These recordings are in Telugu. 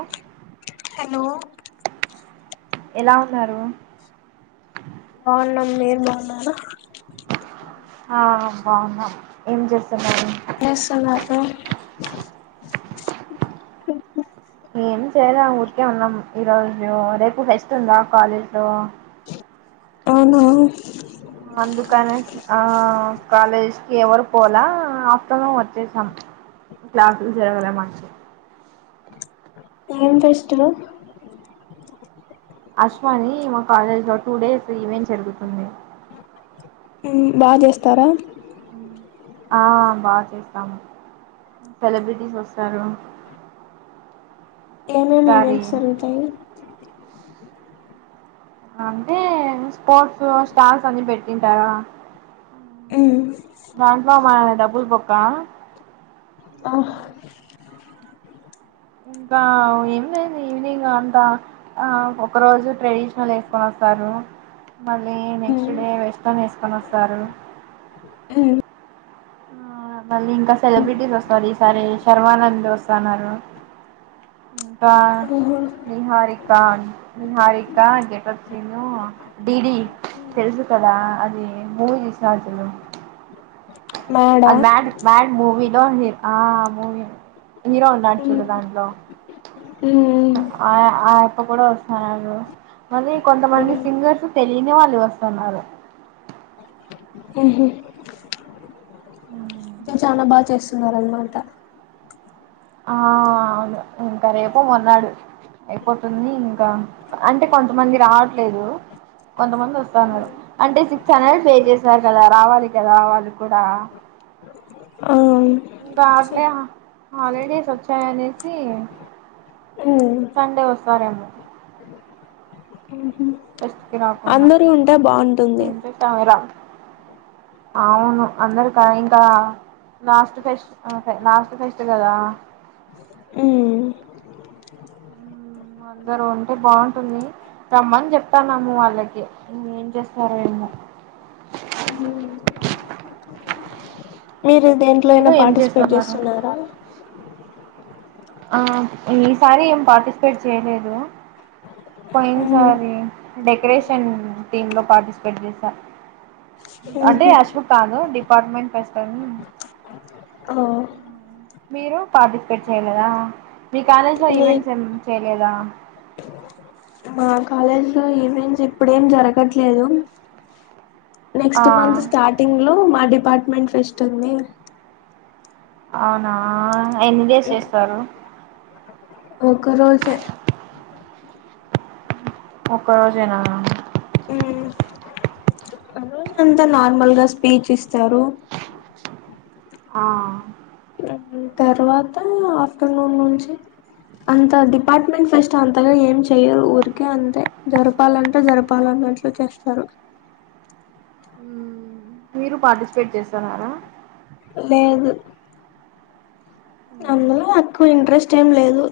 అ హలో ఎలా ఉన్నారు బాగున్నామ్ మీరు బాగున్నారా బావున్నా మ్ ఏం చేస్తున్నార్ ఏం చేస్తున్నావ్ ఏం చేయాల ఊరికే ఉన్నాం ఈ రోజు రేపు ఫెస్ట్ ఉందా కాలేజీ లో అవునా అందుకనే ఆ కాలేజ్ ఎవరు పోలా త్త వచ్చేసాం క్లాసులు జరగలే మంచి ఏం ఫేస్టి వల్ అశ్వాని మా కాలేజ్ లో టూ డేస్ ఈవెంట్ జరుగుతుంది ఉ బాగా చేస్తారా ఆ బాగా ఉన్నాం సెలబ్రిటీస్ వస్తారు ఏమేమి ఈసారి ఈవెంట్స్ జరుగుతాయి. అంటే స్పోర్ట్స్ స్టార్ల్స్ అన్ని పెట్టింటారా. ఉ దాంట్లో మన డబ్బులు బొక్క ఆ ఇంకా ఏమి లేదు. ఈవినింగ్ అంతా ఒక రోజు ట్రెడిషనల్ వేసుకుని వస్తారు. మళ్ళీ నెక్స్ట్ డే వెస్ట్న్ వేసుకొని వస్తారు. మళ్ళీ ఇంకా సెలబ్రిటీస్ వస్తారు. ఈ సారి శర్మానంద్ వ సన్న్నారు ఆహా నిహారికా నిహారికా గెట్ఫ్ సీను డిడి తెలుసు కదా అది. బోజసార్జలు అ అది బ్యాడ్ బ్యాడ్ మూవి. హర్ ఆ మూ హీరో ఉన్నాడు చూడు ధాంట్లో ఆ ఆ అప్ప కూడా సారు మనీ కొంతమంది సింగర్స్ తెలియని వాళ్ళు వస్తున్నారు. ఉహా జనా బస్ చేస్తున్నారనమాట. ఆ అవును ఇంకా రేపు, మొన్నాడు అయిపోతుంది. ఇంకా అంటే కొంతమంది రావ లేదు కొంతమంది వస్తారున్నారు, అంటే సిక్స్ హండ్రెడ్ పే చేసారు కదా. రావాలి కదా రావాలి ఆవు దాట్లే హాలిడేస్ వచ్చాయ అనేసి. సండే వత్తారేమో చస్కి అందరూ ఉంటే బాగుంటుంది రాకుంటమరా [unintelligible] అవును అందరికా ఇంకా లాస్ట్ ఫెస్ట్ నాకు ఫెస్ట్ కదా ఉమ్ [inaudible] అందరూ ఉంటే బాగుంటుంది. రమ్మని చెప్తాన్నాము వాళ్ళకి. ఎం చేస్తున్నారు ఏంటో [unintelligible] మీరు దేంట్లో అయినా పార్టిసిపేట్ చేస్తున్నారు చేస్తున్నారా ఆ ఈసారి ఏం పార్టిసిపేట్ చేయలేదు పోయిన్ ఉమ్ సారి డెకరేషన్ టీమ్ లో పార్టిసిపేట్ చేసా అంటే ఉహు అశ్వో కాను డి పార్మెంట్ [unintelligible] ఆ మీరు పార్టిసిపేట్ చేయలేదా మీ కాలేజ్ లో లే ఈవెంట్స్ ఏం చేయలేదా మా కాలేజ్ లో ఈవెంట్స్ ఇప్పుడేం జరగట్లేదు ఆ నెక్స్ట్ మంత్ స్టార్టింగ్ లో మ డిపార్ట్మెంట్ ఫెస్ట్ ఉంది అవునా ఎన్ని డేస్ చేస్తారు ఒక్క రోజే ఒక్క రోజేనా ఉమ్ రోజు అంతా నార్మల్ గా స్పీచ్ ఇస్తారు ఆ దాని తర్వాత ఆఫ్టర్నూన్ నుంచి అంత డిపార్ట్మెంట్ ఫెస్ట్ అంతగా ఏం చెయ్యరు ఊరికే అంతే జరపాలంటే జరపాలన్నట్లు చేస్తారు హమ్ మీరు పార్టిసిపేట్ చేస్తన్నారా లేదు అందులో నాకు ఇంట్రెస్ట్ ఏం లేదు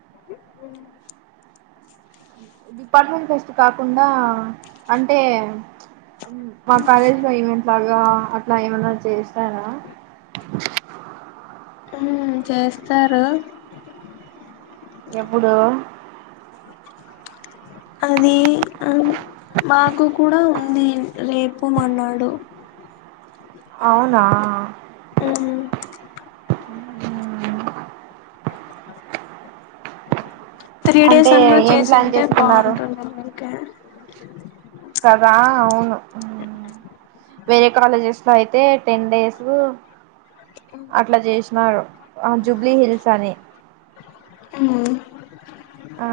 ఉ డిపార్ట్మెంట్ ఫెస్ట్ కాకుండా అంటే మా కాలేజ్ లో ఏం బగా అట్లా ఏమన్నా చేస్తార హమ్ చేస్తారు ఎప్పుడు అది ఆ మాకు కూడా ఉంది రేపు మొన్నడో అవునా అ మ్మ్ త్రీ డేస్ అంటే అన్నా ఏం ప్లాన్ చేసింటే చేసుకున్నారు బాగుంటుంది అందుకే కదా అవును ఉమ్ వేరే కాలేజెస్ లో అయితే టెన్ డేస్ అట్లా చేసినారు ఆ జూబ్లీ హిల్స్ అని అమ్ ఆ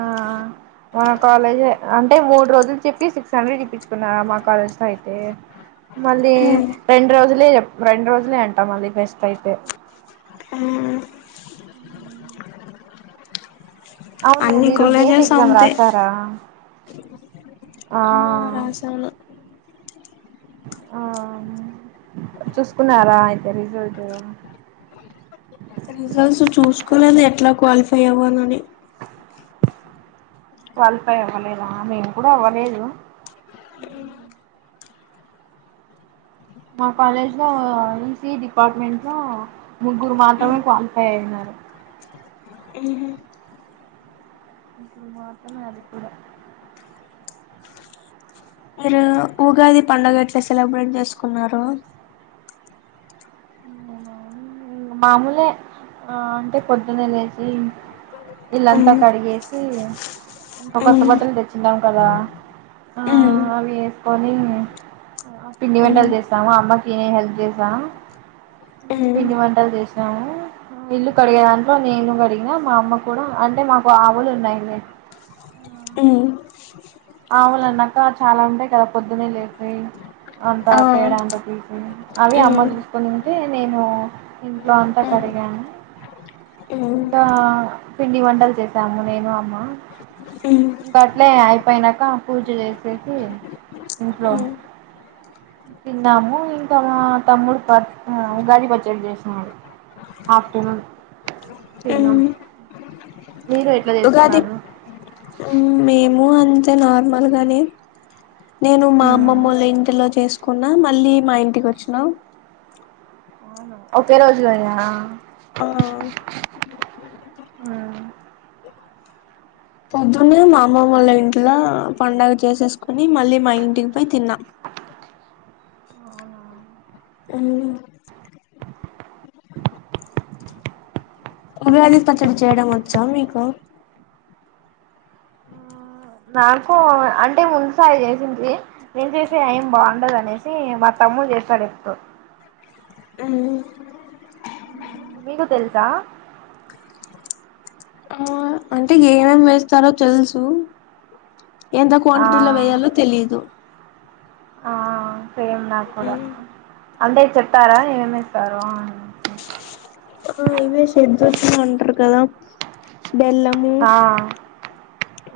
మన కాలేజే అంటే మూడు రోజులు చెప్పి సిక్స్ హండ్రెడ్ ఇప్పించుకున్నారు మా కాలేజ్ లో అయితే మళ్ళీ ఉమ్ రెండు రోజులే చెప్ రెండు రోజులే అంటాం అది బెస్ట్ అయితే ఆ అవును అన్ని మీరు గేట్ కాలేజెస్ ఎగ్జామ్ అంతే రాసారా ఆ రాసాను ఆ చూసుకున్నారా అయితే రిజల్ట్ రిజల్ట్స్ చూసుకోలేదు ఎట్లా క్వాలిఫై మాయ్యమొనాని క్వాలిఫై అవ్వలేదా నేను కూడా అవ్వలేదు మా కాలేజ్లో ఈసీ డిపార్ట్మెంట్ లో ముగ్గురు మాత్రమే క్వాలిఫై అయినారు ఉహు మాత్రం మదికుడా మీరు ఉగాది పండుగ ఎట్లా సెలబ్రేట్ చేసుకున్నారు ఉ మామూలే ఆ అంటే పొద్దునే లేచి ఇల్లాంతా ఉమ్ కడిగెస్ సి కొత్త ఉమ్ బట్టలు తెచ్చిాం కదా అ ఉమ్ అవేసుకొని పిండి ఉమ్ వంటలు చేస్తాము అమ్మకి హెల్ప్ చేసా ఉమ్ పిండి వన్ టలు చేసినము ఇల్లు కడిగే దాంట్లో నేను కడిగిన మా అమ్మ కూడా అంటే మాకు ఆవులు ఉన్నాయి ఉమ్ అవులు అన్నాక చాలా ఉంటాయి కదా పొద్దున్న లేసి అంత ఆ పేడ అంతా తీసి అవి అమ్మ ఉమ్ చూసుకుని ఉంటే నేను ఇంట్లో అంతా ఉమ్ కడిగాను ఉమ్ ఇంకా పిండి వంటలు చేసాము నేను అమ్మ ఇంక అట్లే అయిపోయినాక నంకా పూజ చేసేసి ఇంట్లో తిన్నాము ఇంకా మా తమ్ముడు పర్ ఉగాలి పచ్చడి చేసినడు ఆఫ్టర్నూన్ తిన్నాము ఉగాది హు మేము అన్ నార్మల్గానే నేను మా మ్మ్ అమ్మమ్మోళ్ల ఇంటిలో చేసు కున్నా మళ్ళీ మా ఇంటికి వచ్చినా ఒకే రోజు కదా ఆ పొద్దున్నే మా అమ్మమ్మోళ్ళ ఇంట్ల పడుగ చేసేసుకొని మళ్ళీ మా ఇంటికి పోయి తిన్నా అవునా ఉగాది పచ్చడి చేయడం వచ్చా మీకు నాకు అంటే ముసాయి చేసింది నేను చేసిే ఏం బాగుండదు అనేసి మా తమ్ము చేస్తాడు ఎప్పుడు మీకు తెలుసా ఏం వేస్తారో తేల్సూ ఎంత ఆ క్వాంటిటీ లో వేయాలో తెలిదు ఆ సేమ్ నా కూడా అంటే చెప్పారా ఏమెస్తారో ఆ ఇవే షేడ్రుచులు అంటారు కదా బెల్లము ఆ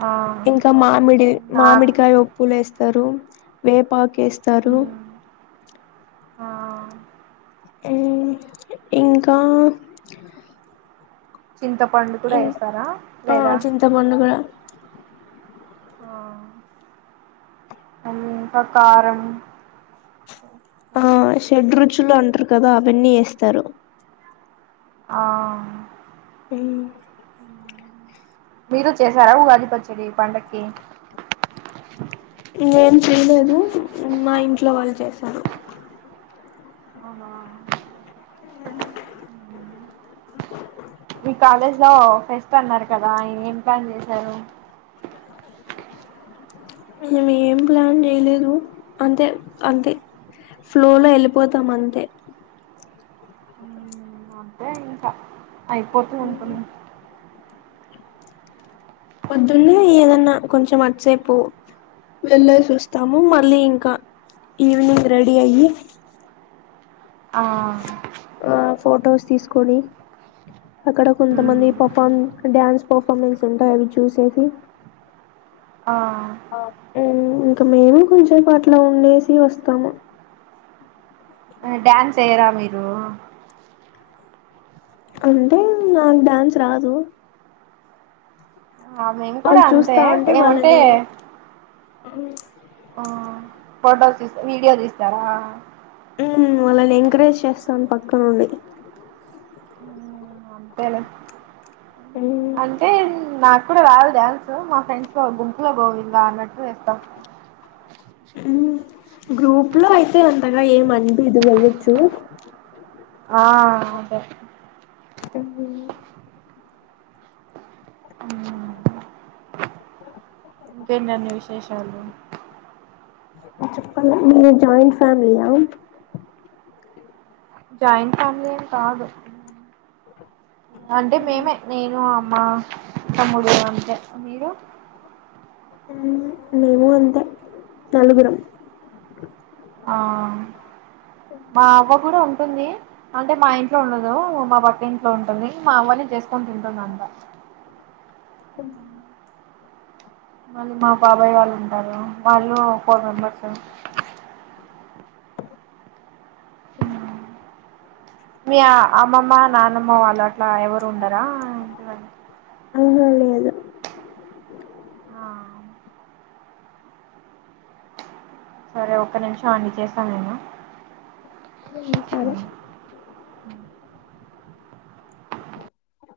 ఆ ఇంకా మామిడి నా మామిడికాయ ఉప్పులెస్ తరు వేపాకి కేస్తారు ఆ ఇంకా చింతపండు కూడా ఇంకా వేస్తారా లేదా చింతపండు కూడా ఆ ఇంకా కారం ఆ షెడ్ రుచులు అంటారు కదా అవన్నీ ఎస్తారు ఆ ఉమ్ మీరు చేశారా ఉగాదిపచ్చడి పండకి నేను చేయలేదు మా ఇంట్లో వాళ్ళు చేసారు అవునా ఉమ్ మీ కాలేజ్ లో ఫెస్ట్ అన్నారు కదా ఆ ఏం ప్లాన్ చేశారు మేము ఏం ప్లాన్ చేయలేదు అంతే అంతే ఫ్లోలో వెళ్ళిపోతాం అంతే అంతే ఇంకా అయిపోతూ ఉంటుంది పొద్దున్నే ఏదన్నా కొంచెం అదిసేపు వెళ్ళేసి వస్తాము మళ్ళీ ఇంకా ఈవినింగ్ రెడీ అయ్యి ఆ ఆ ఫొటోస్ తీసుకొని అక్కడ కొంతమంది ఉమ్ పెర్ఫార్మె డ్యాన్స్ పర్ఫార్మెన్స్ ఉంటాయి అవి చూసేసి ఆ ఉ మ్ ఇంకా మేము కొంచెం పట్లో ఉండేసి వస్తాము డ్యాన్స్ ఏయ్యరా మీరు అంటే నాకు డ్యాన్స్ రాదు ఆ మేము కూడా వాళ్ళు అంతే చూస్తా ఏమంటే ఉమ్ ఆ ఫొటోస్ తీసి వీడియోస్ తీస్తారా ఉమ్ వాళ్ళని ఎంకరేజ్ చేస్తాను పక్కనుండి అంతేలే అంటే నాకు కూడా రాదు డాన్సు మా ఫ్రెండ్స్ ఆ గుంపులో గోవింద అన్నట్టు వేస్తాం ఉమ్ గ్రూప్ లో అయితే అంతగా ఏమనిపియ్యదు వెయ్యచు ఆ అదే ఉమ్ ఉ ఇంకేంటండీ విశేషాలు చెప్పాల మీరు జాయింట్ ఫ్యామిలీయా జాయిట్ ఫ్యామిలి ఏం కాదు అంటే మేమే నేను అ మా తమ్ముడు అంతే మీరు హ్మ్మ్ మేము అంతే నలుగురం ఆ మా అవ్వ కూడా ఉంటుంది అంటే మా ఇంట్లో ఉండదు మా పకింట్లో ఉంటుంది మా అవ్వనె చేసుకుని తింటుందంత అ మళ్ళీ మా బాబాయ్ వాళ్ళుంటారు వాళ్ళు ఫోర్ మెంబర్స్ మీ అమ్మమ్మ నానమ్మ వాళ్ళు అట్లా ఎవరు ఉండరా ఆ ఇంటిదగ్గ అహ లేదు సరే ఒక నిమిషం అండి చేస్థాను నేను ఉమ్ సరే [inaudible]